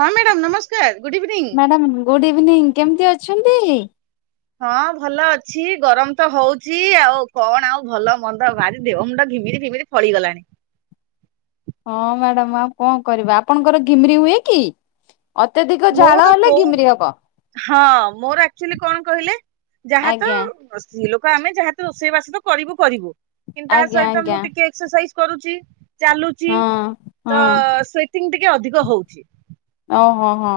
ହଁ ମ୍ୟାଡ଼ାମ ନମସ୍କାର good evening. Madam good evening କେମିତି ଅଛନ୍ତି? ହଁ ଭଲ ଅଛି ଗରମ ତ ହଉଚି ଆଉ କଣ ଆଉ ଭଲ ମନ୍ଦ ଭାରି ଦେହ ମୁଣ୍ଡ ଘିମିରି ଫିମିରି ଫଳିଗଲାଣି। ହଁ ମ୍ୟାଡାମ ଆଉ କଣ କରିବା ଆପଣଙ୍କର ଘିମିରି ହୁଏ କି? ଅତ୍ୟଧିକ ଝାଳ ମୋର ହେଲେ କୋଉ ଘିମିରି ହବ ହଁ ମୋର ଆକ୍ଚୁଲି କଣ କହିଲେ? ଯାହା ତ ଆଜ୍ଞା ସ୍ତ୍ରୀ ଲୋକ ଆମେ ଯାହା ରୋଷେଇବାସ ତ କରିବୁ କରିବୁ। କିନ୍ତୁ ତା ଆଜ୍ଞା ସହିତ ମୁଁ ଆଜ୍ଞା ଟିକେ ଏକ୍ସସାଇଜ କରୁଚି। ଚାଲୁଚି ହଁ ହଁ ତ ସ୍ଵେଟିଂ ଟିକେ ଅଧିକ ହଉଚି। ଓହୋ [inaudible] ହଁ।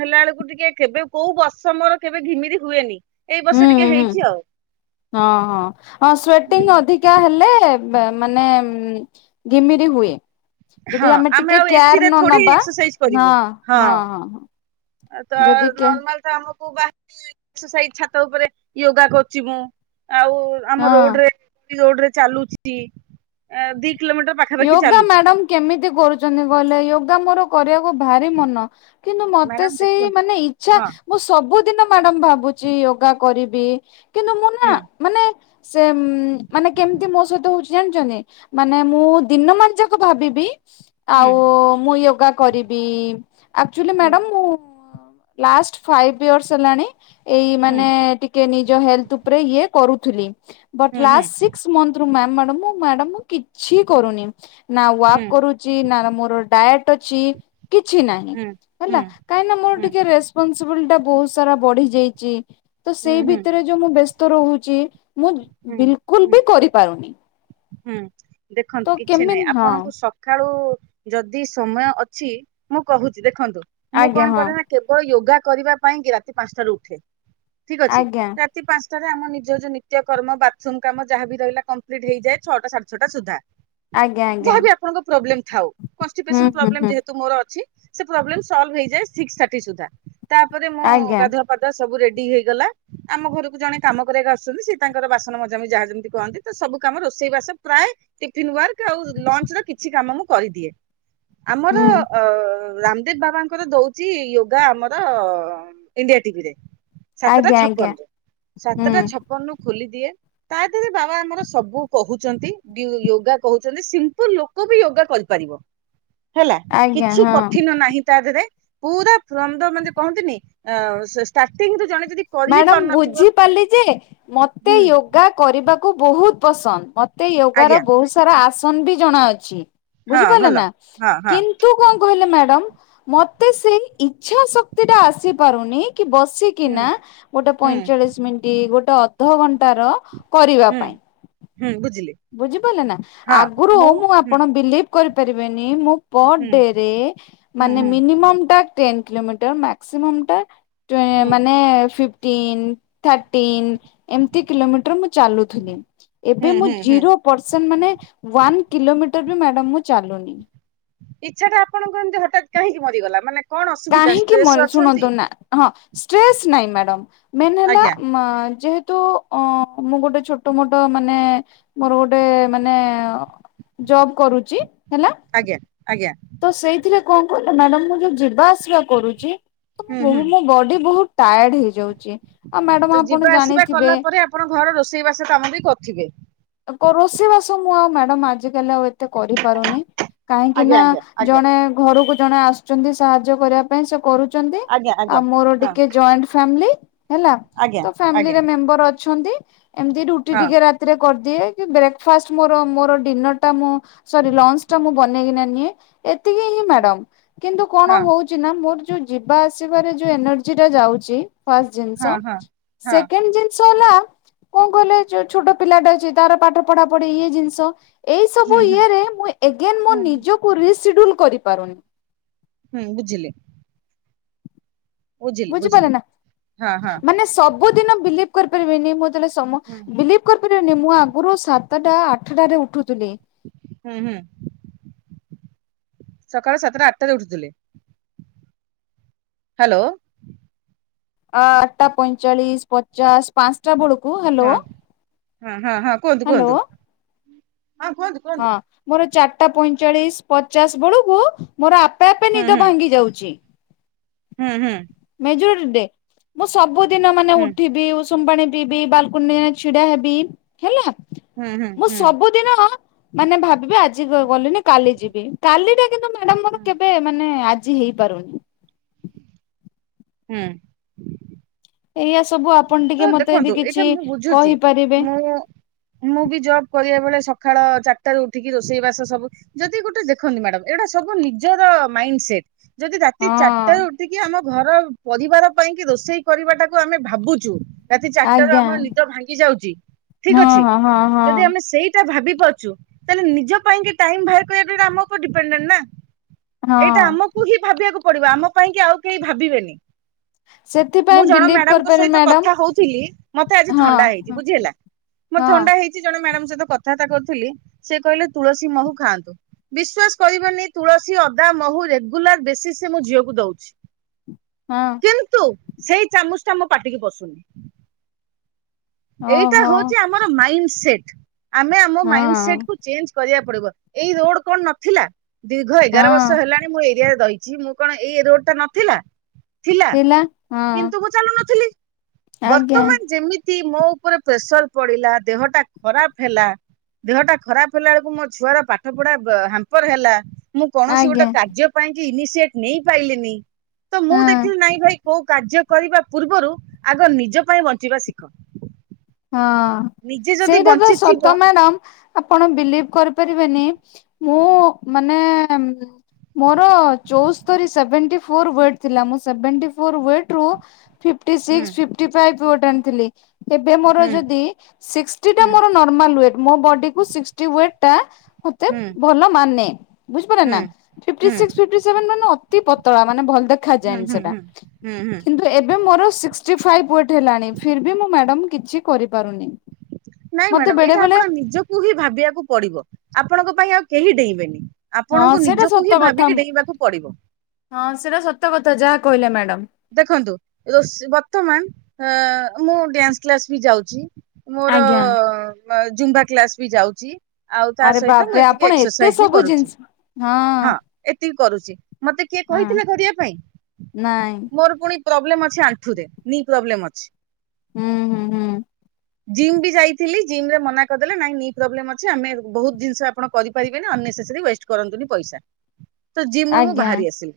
ହେଲାଆଳକୁ ଟିକେ କେବେ କୋଉ ବର୍ଷ ମୋର କେବେ ଘିମିରି ହୁଏନି। ଏଇ ବର୍ଷ ହୁଁ ଟିକେ ହୁଁ ହେଇଛି ଆଉ। [inaudible] ହଁ ହଁ ହଁ ଅଂ ସେଟିଙ୍ଗ ଅଧିକା ହେଲେ ବା ମାନେ ଘିମିରି ହୁଏ। ଯଦି ହଁ ଆମେ ଟିକେ ଆଉ କେୟାର ଏସିରେ ନ ଥୋଡି ନବା ଏକ୍ସସାଇଜ ହଁ କରିବୁ। ହଁ [inaudible] ତ ଯଦି କେ ନର୍ମାଲ ତ ଆମକୁ ମୁଁ ବା ଏକ୍ସରସାଇଜି ଛାତ ଉପରେ ୟୋଗା କରୁଚି ମୁଁ। ଆଉ ଆମ ହଁ ରୋଡ ରେ ରୋଡରେ ଚାଲୁଚି ଅଁ ଦି କିଲୋମିଟର ପାଖାପାଖି ୟୋଗା ଚାଲୁଚି। ମ୍ୟାଡାମ କେମିତି କରୁଚନ୍ତି କହିଲେ ୟୋଗା ମୋର କରିବାକୁ ଭାରି ମନ। କିନ୍ତୁ ମତେ ମ୍ୟାଡାମ ସେଇ ଦେଖନ୍ତୁ ମାନେ ଇଛା ହଁ ମୁଁ ସବୁ କିନ୍ତୁ ମ୍ୟାଡାମ୍ ଭାବୁଚି ୟୋଗା କରିବି କିନ୍ତୁ ମୁଁ ନା ହୁଁ ମାନେ ସେମ ମାନେ କେମିତି ମୋ ସହିତ ହଉଚି ଜାଣିଛନ୍ତି ମାନେ ମୁଁ ଦିନମାନ ଯାକ ଭାବିବି ଆଉ ହୁଁ ମୁଁ ୟୋଗା କରିବି ଆକ୍ଚୁଲି ମ୍ୟାଡାମ୍ ମୁଁ ଲାଷ୍ଟ ଫାଇଭ୍ ଇୟର୍ସ ହେଲାଣି ଏଇ ହୁଁ ମାନେ ଟିକେ ନିଜ ହେଲ୍ଥ ଉପରେ ଇଏ କରୁଥିଲି। ବଟ ହୁଁ ହୁଁ ଲାଷ୍ଟ ସିକ୍ସ ମନ୍ଥ ରୁ ମାମ ମ୍ୟାଡ଼ମ ମୁଁ ମ୍ୟାଡ଼ାମ ମୁଁ କିଛି କରୁନି। ନା ହୁଁ ୱାକ୍ କରୁଛି ନା ମୁ ଡାଏଟ୍ ଅଛି କିଛି ନାହିଁ ହୁଁ ହେଲା ହୁଁ କାହିଁକି ନା ମୋର ହୁଁ ଟିକେ ରେପନସିବୁଲ୍ ଟା ବହୁତ ସାରା ବଢି ଯାଇଚି ତ ହୁଁ ହୁଁ ସେଇ ହୁଁ ଭିତରେ ଯୋଉ ମୁଁ ବେସ ତ ରହୁଚି ମୁଁ ହୁଁ ବିଲକୁଲ ହୁଁ ବି କରିପାରୁନି। ହୁଁ। ଦେଖନ୍ତୁ ତ କିଛି ନାହିଁ କେମିତି ହଁ ଆପଣଙ୍କୁ ସକାଳୁ ଯଦି ସମୟ ଅଛି ମୁଁ କହୁଛି ଦେଖ ଖନ୍ତୁ ମୁଁ ଆଜ୍ଞା କଣ ହଁ କରେ ନା କେବଳ ୟୋଗା କରିବା ପାଇଁ କି ରାତି ପାଞ୍ଚଟାରୁ ଉଠେ। ଠିକ ଅଛି ଆଜ୍ଞା ରାତି ପାଞ୍ଚ। ରେ ଆମ ନିଜ ଯଉ ନିତ୍ୟକର୍ମ ବାଥରୁ କାମ ଯାହା ବି ରହିଲା କମ୍ପ୍ଲିଟ ହେଇଯାଏ । ଛଟା ସାଢ଼େ ଛଟା ସୁଧା। ଆଜ୍ଞା ଆଜ୍ଞା ଯାହାବି ଆପଣଙ୍କ ପ୍ରୋବ୍ଲେମ୍। ଥାଉ। ହୁଁ ହୁଁ କଷ୍ଟିପେଶନପ୍ରୋବେଲମ୍ ହୁଁ ଯେହେତୁ ମୋର ଅଛି। ସେ ପ୍ରୋବଲମ ସୋଲ୍ଭ ହେଇଯାଏ ସିକ୍ସ ଥାର୍ଟି ସୁଦ୍ଧା। ତାପରେ ମୁଁ ଆଜ୍ଞା ଗାଧୁଆ ପାଧୁଆ ସବୁ ରେଡି ହେଇଗଲା ଆମ ଘରକୁ ଜଣେ କାମ କରିଆକୁ ଆସୁଛନ୍ତି ସେ ତାଙ୍କର ବାସନ ମଜାମ ଯାହା ଯେମିତି କହନ୍ତି ତ ସବୁ କାମ ର ସେଇ ବାସ ପ୍ରାୟ ଟିଫିନ ୱାର୍କ ଆଉ ଲଞ୍ଚ ର କିଛି କାମ ମୁଁ କରିଦିଏ। ଆମର ହୁଁ ଅ ରାମଦେବ ବାବାଙ୍କର ଦଉଛି ୟୋଗା ଆମର ଇଣ୍ଡିଆ ଟିଭିରେ ସାତଟା ଆଜ୍ଞା ଛପନ ଆଜ୍ଞା ରୁ ସାତଟା ହୁଁ ଛପନ ରୁ ଖୋଲି ଦିଏ ତା ଦେହରେ ବାବା ଆମର ସବୁ କହୁଛନ୍ତି ।ୟୋଗା କହୁଛନ୍ତି ସିମ୍ପଲ ଲୋକ ବି ୟୋଗା କରିପାରିବ। ହେଲା ଆଜ୍ଞା କିଛି ହଁ କଠିନ ନାହିଁ ତା ଦେହରେ। ପୁରା ଫ୍ରମ ଦ ମାନେ କହନ୍ତିନି ଷ୍ଟାର୍ଟିଂ ର ଜଣେ ଯଦି କରି ବି ମ୍ୟାଡାମ ପାରୁନଥିବ ବୁଝିପାରିଲି ଯେ ମତେ ହୁଁ ୟୋଗା କରିବାକୁ ବହୁତ ପସନ୍ଦ ମତ ତେ ୟୋଗ ର ଆଜ୍ଞା ବହୁତ ସାରା ଆସ ନ ବି ଜଣା ଅଛି। ହଁ ବୁଝିପାରିଲେ ଭଲ। ନା ହଁ ହଁ କିନ୍ତୁ କଣ କହିଲେ ମ୍ୟାଡାମ ମତେ ସେଇ ଇଚ୍ଛା ଶକ୍ତି ଟା ଆସି ପାରୁନି କି ବସିକି ହୁଁ ନା ଗୋଟେ ହୁଁ ପଇଁଚାଳିଶ ମିନିଟ୍ ଗୋଟେ ଅଧଘଣ୍ଟା ତାର କରିବା ହୁଁ ପାଇଁ। ହୁଁ ବୁଝିଲି ବୁଝିପାରିଲେ ନା ହଁ ଆଗରୁ ମୁଁ ହୁଁ ଆପଣ ବିଲିଭ କରିପାରିବେନି ମୁଁ ପର ହୁଁ ଡେ ରେ ହୁଁ ମାନେ ହୁଁ ମିନିମ ଟା ଟେନ୍ କିଲୋମିଟର ମାକ୍ସିମମ୍ ଟା ଟ ହୁଁ ମାନେ ଫିଫ୍ ଟିନ୍ ଥାଟିନ୍ ଏମତି କିଲୋମିଟର ମୁଁ ଚାଲୁଥିଲି ହୁଁ ଏବେ ମୁଁ ହୁଁ ହୁଁ ଜିରୋ ପରସେଣ୍ଟ ମାନେ ୱାନ କିଲୋମିଟର ଇ ମ୍ୟାଡ଼ାମ ମୁଁ ଚାଲୁନି। ଇଚ୍ଛା ଟା ଆପଣଙ୍କ ଏମିତି ହଠାତ୍ କାହିଁକି ମରିଗଲା ମାନେ କଣ ଅସୁବିଧା କାହିଁକି ଷ୍ଟ୍ରେସ ମୋର ଅଛନ୍ତି ଶୁଣନ୍ତୁ ନା ହଁ। ଷ୍ଟ୍ରେସ୍ ନାହିଁ ମ୍ୟାଡ଼ମ୍ ମେନ୍ ହେଲା ଆଜ୍ଞା ମା ଯେହେତ ତୁ ଅ ମୁଁ ଗୋଟେ ଛୋଟ ମୋଟ ମାନେ ମୋର ଗୋଟେ ମାନେ ଜବ କରୁଛି ହେଲା ଆଜ୍ଞା ଆଜ୍ଞା ତ ସେଇଥିରେ କଣ କହିଲ ମ୍ୟାଡାମ ମୁଁ ଯୋଉ ଯିବା ଆସି ଆସିବା କରୁଚି ତ ହୁଁ ହୁଁ ଭୁଲ୍ ରେ ବଡ଼ି ବୋହୁତ ତାୟାଡ ହେଇଯାଉଛି ଆ ତ ମ୍ୟାଡ଼ାମ ଆପଣ ଯିବା ଆସିବା ଜାଣିଥିବେ। କଲା ପରେ ଆପଣ ଘର ରୋଷେଇବାସ କାମ ବି କରୁଥିବେ। ରୋଶେଇ ବାସ ମୁ ଆଉ ମ୍ୟ ମା ଆଜି କାଲି ଆଉ ଏତେ ତ କରିପାରୁନି କାହିଁକି ଆଜ୍ଞା ନା ଆଜ୍ଞା ଜଣେ ଘରକୁ ଜଣେ ଆସୁଛନ୍ତି ସାହାଯ୍ୟ କରିବା ପାଇଁ ସେ କରୁ ଛନ୍ତି ଆଜ୍ଞା ଆଜ୍ଞା ଆଜ୍ଞା ଆଉ ମୋର ହଁ ଟିକେ ଜଏଣ୍ଟ ଫାମିଲି। ହେଲା ଆଜ୍ଞା ତୋ ଆଜ୍ଞା ଫ୍ୟାମିଲିରେ ମେମ୍ବର ଅ ଅଛନ୍ତି। ଏମତି ରୁଟି ହଁ ଟିକେ ରାତିରେ କରିଦିଏ କି ବ୍ରେକଫାଷ୍ଟ ମୋର ମୋର ଡିନର ଟା ମୁଁ ସରି ଲଞ୍ଚ ଟା ମୁଁ ବନେଇ କିନା ନିଏ। ଏତିକି ହିଁ ମ୍ୟାଡାମ କିନ୍ତୁ କଣ ହଁ ହଉଛି ନା ମୋର ଯୋଉ ଯିବା ଆସିବାରେ ଯୋଉ ଏନର୍ଜି ଟା ଯାଉଚି ଫାଷ୍ଟ ଜିନିଷ ହଁ ହଁ ହଁ ସେକେଣ୍ଡ ଜିନିଷ ଷ ହେଲା କଣ କହିଲେ ଯୋଉ ଛୋଟ ପିଲାଟେ ଅଛି ତାର ପାଠ ପଢା ପଢି ଇଏ ଜିନିଷ ଏଇ ହୁଁ ସବୁ ହୁଁ ଇଏ ରେ ମୁଁ ଏଗେନ ମୋ ହୁଁ ନିଜକୁ ରିସ ସିଡୁଲ କରିପାରୁନି। ହୁଁ ବୁଝିଲି। ବୁଝିଲି ବୁଝିପାରିଲେ ବୁଝିଲି ନା ହଁ ହଁ ମାନେ ସବୁଦିନ ବିଲିଭ କରି ପାରିବେନି ମୋ ଯେତେବେଳେ ସମ ହୁଁ ବିଲିଭ କରିପାରିବେନି ମୁଁ ଆଗରୁ ସା ତଟା ଆଠ ଟାରେ ଉଠୁଥିଲି ହୁଁ ହୁଁ ସକାଳ ସାତଟା ଆଠଟାରେ ଉଠୁଥିଲେ। ହାଲୋ ଅ ଆଠଟା ପଇଁଚାଳିଶି ପଚାଶ ପାଞ୍ଚଟା ବେଳ କୁ ହାଲୋ ହଁ ହଁ। ହଁ ହଁ କୁହନ୍ତୁ କୁହନ୍ତୁ। ହଁ କୁହନ୍ତୁ ହଁ କୁହନ୍ତୁ ମୋର ଚାର ଟା ପଇଁଚାଳିଶି ପଚାଶ ବେଳକୁ ମୋର ଆପେ ଆପେ ହୁଁ ନିଦ ହୁଁ ଭାଙ୍ଗି ଯାଉଛି। ହୁଁ ହୁଁ। ଯୋର ଦେ ମୁଁ ସବୁ ଦିନ ମାନେ ହୁଁ ଉଠିବି ଉ ଷୁମ ପାଣି ପିଇବି ବାଲକୁନି ରେ ଛିଡା ହେବି ହେଲା। ହୁଁ ମୁଁ ହୁଁ ସବୁଦିନ ମାନେ ଭାବିବେ ଆ ଆଜି ଗ ଗଲିନି କାଲି ଯିବି କାଲିଟା କିନ୍ତୁ ମ୍ୟାଡାମ ମୋର ହୁଁ କେବେ ମାନେ ଆ ଜି ହେଇପାରୁନି। ହୁଁ। ଏଇଆ ସବୁ ଆ ତ ଦେଖନ୍ତୁ ଏଇଟା ମୁଁ ବୁଝୁଛି ମୁଁ ମୁଁ ବି ଜବ କରିବା ବେଳେ ସକାଳ ଚାରିଟାରୁ ଉଠିକି ରୋଷେଇ ବାସ ସବୁ ଯଦି ଗୋଟେ ଦେଖନ୍ତୁ। ମ୍ୟାଡମ ଏଇଟା ସବୁ ନିଜର ମାଇଣ୍ଡ ସେଟ ଯଦି ରାତି ଚାରିଟ ର ହଁ ଉଠିକି ଆମ ଘର ପରିବାର ପାଇଁ କି ରୋଷେଇ କରିବା ଟାକୁ ଆମେ ଭାବୁଚୁ ରାତି ଚାରିଟାରୁ ଆଜ୍ଞା ଆମର ନିଦ ଭାଙ୍ଗି ଯାଉଚି ହଁ ଠିକ ଅଛି। ହଁ ହଁ ହଁ ଯଦି ଆମେ ସେଇ ଭାବି ପାରୁଛୁ ତାହେଲେ ନିଜ ପାଇଁ କି ଟାଇମ ବାହାର କରିବା ଆମ ଉପ ଡିପେନଡେଡ ନା ଏଇଟା ହଁ। ଆମକୁ ହିଁ ଭାବିବାକୁ ପଡିବା ଆମ ପାଇଁ କି ଆଉ କେହି ଭାବିବେନି। ସେଥିପାଇଁ ବିଲିଭ କରିପାରିବି ମ୍ୟାଡାମ ଭାବୁଥିଲ ମତେ ଆଜି ହଁ ଥଣ୍ଡା ହେଇଛି ହଁ ବୁଝି ହେଲା ମତେ ଥଣ୍ଡା ହେଇଚି ମ୳୲ଡାମ ସହିତ କଥାବାର୍ତା କରୁଥିଲି। ସେ କହିଲେ ତୁଳସୀ ମହୁ ଖାଆନ୍ତୁ। ବିଶ୍ଵାସ କରିବେନି ତୁଳସୀ ଅଦା ମହୁ ରେଗୁଲାର ବେସିଶ ମୋ ଝିଅକୁ ଦଉଛି। ହଁ। କିନ୍ତୁ ସେଇ ଚାମୁଚ ଟା ମୁଁ ପାାଟିକି ପସ [inaudible] ଏଇଟା ଓହୋ ହଉଛି ଆମର ମାଇଣ୍ଡ ସେଟ୍ ଆମେ ଆମ ମାଇଣ୍ଡ ସେଟ୍ ହଁ କୁ ଚେଞ୍ଜ କରିଆକୁ ପଡିବ। ଏଇ ରୋଡ କଣ ନଥିଲା ଦୀର୍ଘ ଏଗାର ବର୍ଷ ହଁ ହେଲାଣି ମୁଁ ଏ ଏରିଆ ରହିଛି ମୁଁ କଣ ଏଇ ରୋଡ ଟା ନଥିଲା ଥିଲା କିନ୍ତୁ ମୁଁ ଚାଲୁ ନଥିଲି ଆଜ୍ଞା ବର୍ତ୍ତମାନ ଯେମିତି ମୋ ଉପରେ ପ୍ରେସର ପଡିଲା ଦେହଟା ଖରାପ ହେଲା ଦେହଟା ଖରାପ ହେଲା ବେଳକୁ ମୋ ଛୁଆର ପାଠ ପଢା ହମ୍ପର ହେଲା। ମୁଁ କୌଣସି ଗୋଟେ ଆଜ୍ଞା। କାର୍ଯ୍ୟ ପାଇଁ ଇନସିଏଟ ନେଇ ପାଇିଲିନି ତ ହଁ ମୁଁ ଦେଖିଲି ନାଇଁ ଭାଇ କୋଉ କାର୍ଯ୍ୟ କରିବା ପୂର୍ବରୁ ଆଗ ନିଜ ପାଇଁ ବଞ୍ଚିବା ଶିଖ। ହଁ ନିଜେ ଯଦି ସେଇଟା ତ ବଞ୍ଚିଥିବ ସତ ମ୍ୟାଡ଼ମ୍ ଆପଣ ବିଲିଭ କରିପାରିବେନି ମୁଁ ମାନେ ମୋର ଚଉସ୍ତରି ସେଭେଣ୍ଟୀ ଫୋର ୱେଟ୍ ଥିଲା ମୁ ସେଭେଣ୍ଟୀ ଫୋର ୱେଟ୍ ରୁ ଫିଫ୍ଟି ହୁଁ ସିକ୍ସ ଫିଫଟି ଫାଇପ ୱେଟ୍ ଆଣିଥିଲି ଏ ବେ ମୋର ହୁଁ ଯଦିି ସିକ୍ସଟି ଟା ହୁଁ ମୋର ନରମାଲ ୱେଟ୍ ମୋ ବଡି କୁ ସିକଟି ୱେଟ ଟା ମତେ ହୁଁ ଭଲ ମାନେ ବୁଝିପାରିଲ ହୁଁ ନା ଫିଫ୍ଟି ସିକ୍ସ ହୁଁ ଫିଫ୍ଟୀସେଭେନ ମାନେ ଅ ଅତି ପତଳା ମାନେ ଭଲ ହୁଁ ଦେଖାଯାଏନି ହୁଁ ସେଟା ହୁଁ ହୁଁ ହୁଁ କିନ୍ତୁ ଏବେ ମୋର ସିକ୍ସି ଫାଇଭ ୱେଟ୍ ହେଲାଣି ଫିର୍ ବି ମୁ ମ୍ୟାଡ଼ାମ। କିଛି କରିପାରୁନି। ନାଇଁ ମତେ ମ୍ୟାଡାମ ବେଳେ ଏଇଟା ବେଳେ ଆପଣ ନିଜକୁ ହି ଭାବିବାକୁ ପଡିବ ଆପଣଙ୍କ ପାଇଁ ଆଉ। କେହି ଡେଇଁବେନି। ହଁ ଆପଣଙ୍କୁ ସେଇଟା ନିଜକୁ ହିଁ ସତ କଥା ଭାବିକି ଡେଇଁବାକୁ ପଡିବ ।ହଁ ସେଇଟା ସତ କଥା ଯାହା। କହିଲେ ମ୍ୟାଡ଼ାମ। ଦେଖନ୍ତୁ ରୋସ ବର୍ତ୍ତମାନ ହଁ ମୁଁ ଡ୍ୟାନ୍ସ କ୍ଲାସ ବି ଯାଉଛି। ମୋର। ଆଜ୍ଞା। ଜୁମ୍ବା କ୍ଲାସ ବି ଯାଉଛି। ଆଉ ତା ଆରେ ସହିତ ମୁଁ ବାପରେ ଏତିକି ଆପଣ ଏତେ ଏକ୍ସରସାଇଜ ବି ସବୁ କରୁଛି ଜିନିଷ ହଁ ଏତିକି କରୁଛି ମତେ କିଏ ହଁ କହିଥିଲା କରିବା ପାଇଁ। ନାଇଁ ପୁଣି ପ୍ରବ୍ଲେମ ଅଛି ଆଣ୍ଠୁରେ ନି ପ୍ରବ୍ଲେମ ଅଛି। ହୁଁ ହୁଁ ହୁଁ ଜିମ୍ ବି ଯାଇଥିଲି। ଜିମ ରେ ମନା କରିଦେଲେ ନାଇଁ ନି ପ୍ରୋବ୍ଲେମ୍ ଅଛି ଆମେ ବହୁତ୍ ଜିନିଷ ଆପଣ କରିପାରିବେନି ଅନନେସେସାରି ୱେଷ୍ଟ କରନ୍ତୁନି ପଇସା। ତ ଜିମ ରୁ ମୁଁ ଆଜ୍ଞା ବାହାରି ଆସିଲି।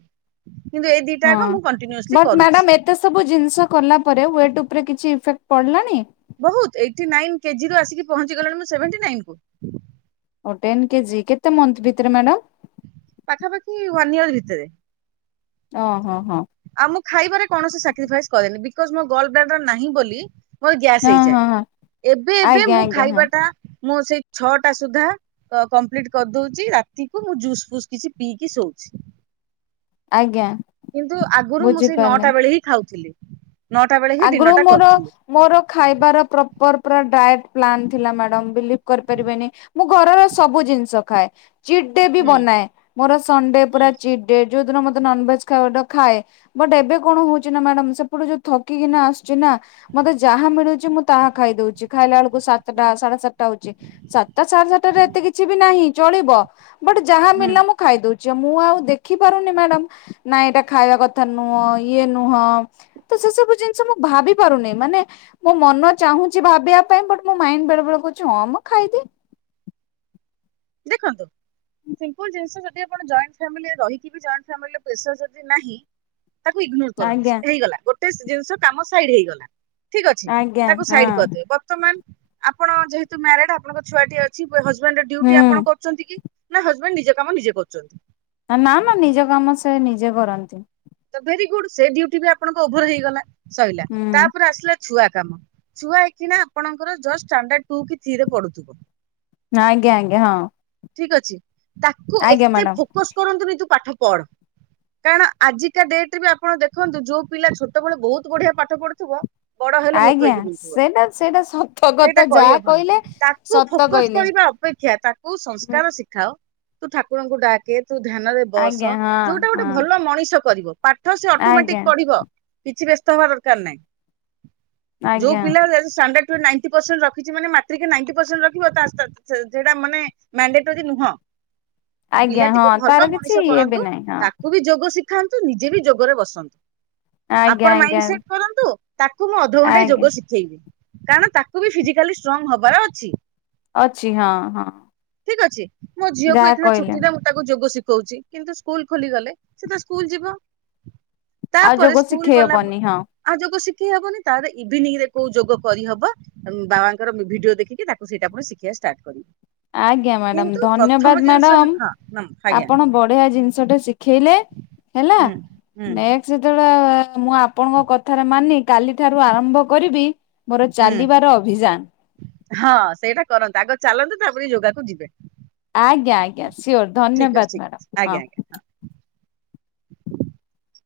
କିନ୍ତୁ ଏ ଦିଟାକ ହଁ। ମୁଁ। କଣ୍ଟିନ୍ୟୁସଲି ବଟ୍ କରୁଛି। ମ୍ୟାଡାମ ଏତେ ସବୁ ଜିନିଷ କଲା ପରେ ୱେଟ ଉପରେ କିଛି ସେଟ ପଡ଼ିଲାଣି? ବହୁତ ଏଇଟନାଇନ କେଜି ରୁ ଆସିକି ପହଞ୍ଚି ଗଲାଣି ମୁ ସେଭେଣ୍ଟିନାଇନ । ଓ ଟେନ୍ କେଜି କେତେ ତେ ମନ୍ତ ଭିତରେ ମ୍ୟାଡ଼ାମ? ୱାନ ଏଆର ଭିତରେ। ଓ ହୋ ହଁ। କଜ୍ ମୋ ଗ୍ଲୋଡବ୍ଲାଡର ନାହି ବୋଲି ମୋର ଗ୍ୟାସ୍ ହଁ ହଁ ହଁ ହେଇଯାଏ ।ଏବେ ଏବେ ଆଜ୍ଞା ମୁଁ ଆଜ୍ଞା ହଁ ଖାଇବାଟା ମୁଁ ସେଇ ଛଅଟା ସୁଦ୍ଧା କମ୍ପ୍ଲିଟ କରିଦଉଛି ରାତିକୁ ମୁଁ ଜୁସ୍ ଫୁସ୍ କିଛି ପିଇକି ଶୋଉଛି। ଆଜ୍ଞା। କିନ୍ତୁ ଆଗରୁ ମୁଁ ସେଇ ବୁଝିପାରିଲି। ନଅଟା ବେଳେ ହିଁ ଖାଉଥିଲି। ନଅଟା ବେଳେ ହିଁ ଡିନର ଆଗରୁ ଟା ମୋର କରୁଥିଲି। ମୋର ଖାଇବାର ପ୍ର ପ୍ର ପ୍ ର ଡାଏଟ ପ୍ଲାନ୍ ଥିଲା ମ୍ୟାଡ଼ାମ ବିଲିଭ କରିପାରିବେନି ।ମୁଁ ଘରର ସବୁ ଜିନିଷ ଖାଏ।। ଚିଟ୍ ଡେ ବି ହୁଁ ବନାଏ ମୋର ସଣ୍ଡେ ପୁରା ହୁଁ ଚି୍ ଡେ। ଯୋଉ ଦିନ ମତେ ନନଭେଜ ଖାଏ। ବଟ ଏବେ କଣ ହଉଛି ନା ମ୍ୟାଡ଼ାମ ସେପଟୁ ଯୋଉ ଥ । ଠିକ ରେ ନ ଆସୁ ନା ମତେ ଯାହା ମିଳୁଛି ମୁଁ ତାହା ଖାଇଦଉଛି ଖାଇଲା ବେଳକୁ ସାତଟା ସାଢେ ସାତଟା ହଉଛି ସାତଟା ସାଢେ ସାତଟାରେ ଏତେ କିଛି ବି ନାହିଁ। ଚଳିବ। ବଟ୍ ଯାହା ହୁଁ ମଳିଲା ମୁଁ ଖାଇଦଉଛି। ମୁଁ ଆଉ ଦେଖିପାରୁନି ମ୍ୟାଡାମ ନାଇଁ ଏଇଟା ଖାଇବା କଥା ନୁହଁ ଇଏ ନୁହଁ ତ ସେ ସବୁ ଜିନିଷ ମୁଁ ଭାବି ପାରୁନି ମାନେ ମୋ ମନ ଚାହୁଁଛି ଭାବିବା ପାଇଁ ମୋ ମାଇଣ୍ଡ ବେଳେ ବେଳେ ହଁ ମ ଖାଇଦିଏ। ଦେଖନ୍ତୁି ସିମ୍ପୁଲ ଜିନିଷ ଯଦି ଆପଣ ଯଏଣ୍ଟ ଫାମିଲିରେ ରହିିକିବି ଯଏଣ୍ଡ ଫେସର ଯଦି ନାହିଁ ତାକୁ ଇ୍ଗନୋର କରନ୍ତୁ ଆଜ୍ଞା ସେ ହେଇଗଲା। ଗୋଟେ ଜିନିଷ କାମ ସାଇଡ ହେଇଗଲା। ଠିକ୍ ଅଛି ଆଜ୍ଞା ତାକୁ ସାଇଡ ହଁ କରିଦେ ବର୍ତ୍ତମାନ? ଆପଣ ଯେହେତୁ ମ୍ୟାରେଡ ଆପଣଙ୍କ ଛୁଆଟି ଅଛି ହଜବେଣ୍ଡର ହୁଁ ଡିଉଟି ଆ ନା ହଜବେଣ୍ଡ ନିଜେ କାମ ନିଜେ କରୁଛନ୍ତି। ନା ନା ନିଜ କାମ ସେ ନିଜେ କରନ୍ତି। ତ ଭେରି ଗୁଡ ସେ ଡଟି ବି ଆପଣଙ୍କ ଓଭର ହେଇଗଲା। ସଇଲା ହୁଁ ତାପରେ ଆସିଲା ଛୁଆ କାମ ଛୁଆ ଏଇନା ଆପଣଙ୍କର ଜଷ୍ଟ ଷ୍ଟାଣ୍ଡାଡ ଟୁ କି ଥ୍ରୀ‌ ରେ ପଢୁଥିବ। ଆଜ୍ଞା ଆଜ୍ଞା ହଁ। ଠିକ ଅଛି। ତାକୁ ଆଜ୍ଞା ଏତେ ମ୍ୟାଡାମ ଫୋକସ କରନ୍ତୁନି ତୁ ପାଠ ପଢ [inaudible] କାରଣ ଆଜି କା ଡେଟ ରେ ଆପଣ ଦେଖନ୍ତୁ ଯୋଉ ପିଲା ଛୋଟବେଳେ ବହୁତ ବଢିଆ ପାଠ ପଢୁଥିବ ବଡ ହେଲେ ମୂର୍ଖ ଆଜ୍ଞା ହୋଇକି ବୁଲୁଥିବ ସେଇଟା ସେଇଟା ସତ [inaudible] କଥା ସେଇଟା ଯାହା କହିହବନି କହିଲେ ତାକୁ ସତ ଫୋକସ କହିଲେ କରିବା ଅପେକ୍ଷା ତାକୁ ହୁଁ ସଂସ୍କାର ଶିଖାଅ। ତୁ ଠାକୁରଙ୍କୁ ଡାକେ ତୁ ଧ୍ୟାନରେ ବସ ଆଜ୍ଞା ହଁ ଯୋଉଟା ଗୋଟେ ହଁ ଭଲ ମଣିଷ ପାଠ ସେ ଆଜ୍ଞା ଅଟମେଟିକ ପଢିବ। କିଛି ବ୍ୟସ୍ତ ହବା ଦରକାର ନାହିଁ। [inaudible] ଯୋଉ ଆଜ୍ଞା ପିଲା ଷ୍ଟାଣ୍ଡାଡ ନାଇଣ୍ଟି ପ୍ରଷେଣ୍ଟ ରଖିଛି, ମାନେ ମାତ୍ର ନାଇଣ୍ଟି ରଖିବଟା ମାନେ ମାଣ୍ଡେଟୋରି ନୁହଁ। ଆଜ୍ଞା ହଁ ପିଲାଟିକୁ ତାର ଭଲ କିଛି ମଣିଷ ଇଏ ବି କରନ୍ତୁ, ନାହିଁ ହଁ ତାକୁ ବି ଯୋଗ ଶିକ୍ଷା ଖାନ୍ତୁ ନିଜେ ବି ଯୋଗରେ ବସନ୍ତୁ। ଆଜ୍ଞା ଆପଣ ଆଜ୍ଞା ମାଇଣ୍ଡ ସେଟ କରନ୍ତୁ ତାକୁ ମୁଁ ଅଧଘଣ୍ଟା ଆଜ୍ଞା ଯୋଗ ଶିଖେଇବି। କାରଣ ତାକୁ ବି ଫିଜିକାଲି ଷ୍ଟ୍ରଙ୍ଗ ହବାର ଅଛି। ଅଛି ହଁ ହଁ। ଠିକ୍ ଅଛି। ମୋ ଝିଅକୁ ଯାହା ଏଖାନ କହିଲେ ଛୁଟିଟା ମୁଁ ତାକୁ ଯୋଗ ଶିଖି କହୁଛି କିନ୍ତୁ ସ୍କୁଲ ଖୋଲିଗଲେ ସେ ତ ସ୍କୁଲ ଯିବ। [inaudible] ଆଉ ତାପରେ ଯୋଗ ସ୍କୁଲ ଶିଖେଇ ଗଲା ବ ହବନି ହଁ। ଆଉ ଯୋଗ ଶି ଶିଖି ହବନି ତାରେ ଇଭିନିଂ ରେ କୋଉ ଯୋଗ କରି ହବ ବାବାଙ୍କର ବି ଭିଡିଓ ଦେଖିକି ତାକୁ ସେଇଟା ପୁଣି ଶିଖେଇଆ ଷ୍ଟାର୍ଟ କରିବି। ଆଜ୍ଞା ମ୍ୟାଡାମ କିନ୍ତୁ ଧନ୍ୟବାଦ ପ୍ରଥମ ଜିନିଷ ହଁ ମ୍ୟାଡାମ ନମ [inaudible] ଆଜ୍ଞା ଆପଣ ବଢିଆ ଜିନିଷ ଟେ ଶିଖେଇଲେ ହେଲା ହୁଁ ହୁଁ ନେକ୍ସ୍ଟ ଯେତେବେଳେ ବା ମୁଁ ଆପଣଙ୍କ କଥାରେ ମାନି କାଲି ଠାରୁ ଆରମ୍ଭ କରିବି ମୋର ହୁଁ ଚାଲିବାର ଅଭିଯାନ ହଁ ସେଇଟା କରନ୍ତୁ ଆଗ ଚାଲନ୍ତୁ ତାପରେ ଯୋଗାକୁ ଯିବେ। ଆଜ୍ଞା ଆଜ୍ଞା ସିଓର ଠିକ ଅଛି ଧନ୍ୟବାଦ ଠିକ ଅଛି ମ୍ୟାଡ଼ମ ଆଜ୍ଞା ଆଜ୍ଞା ହଁ। [inaudible] [inaudible]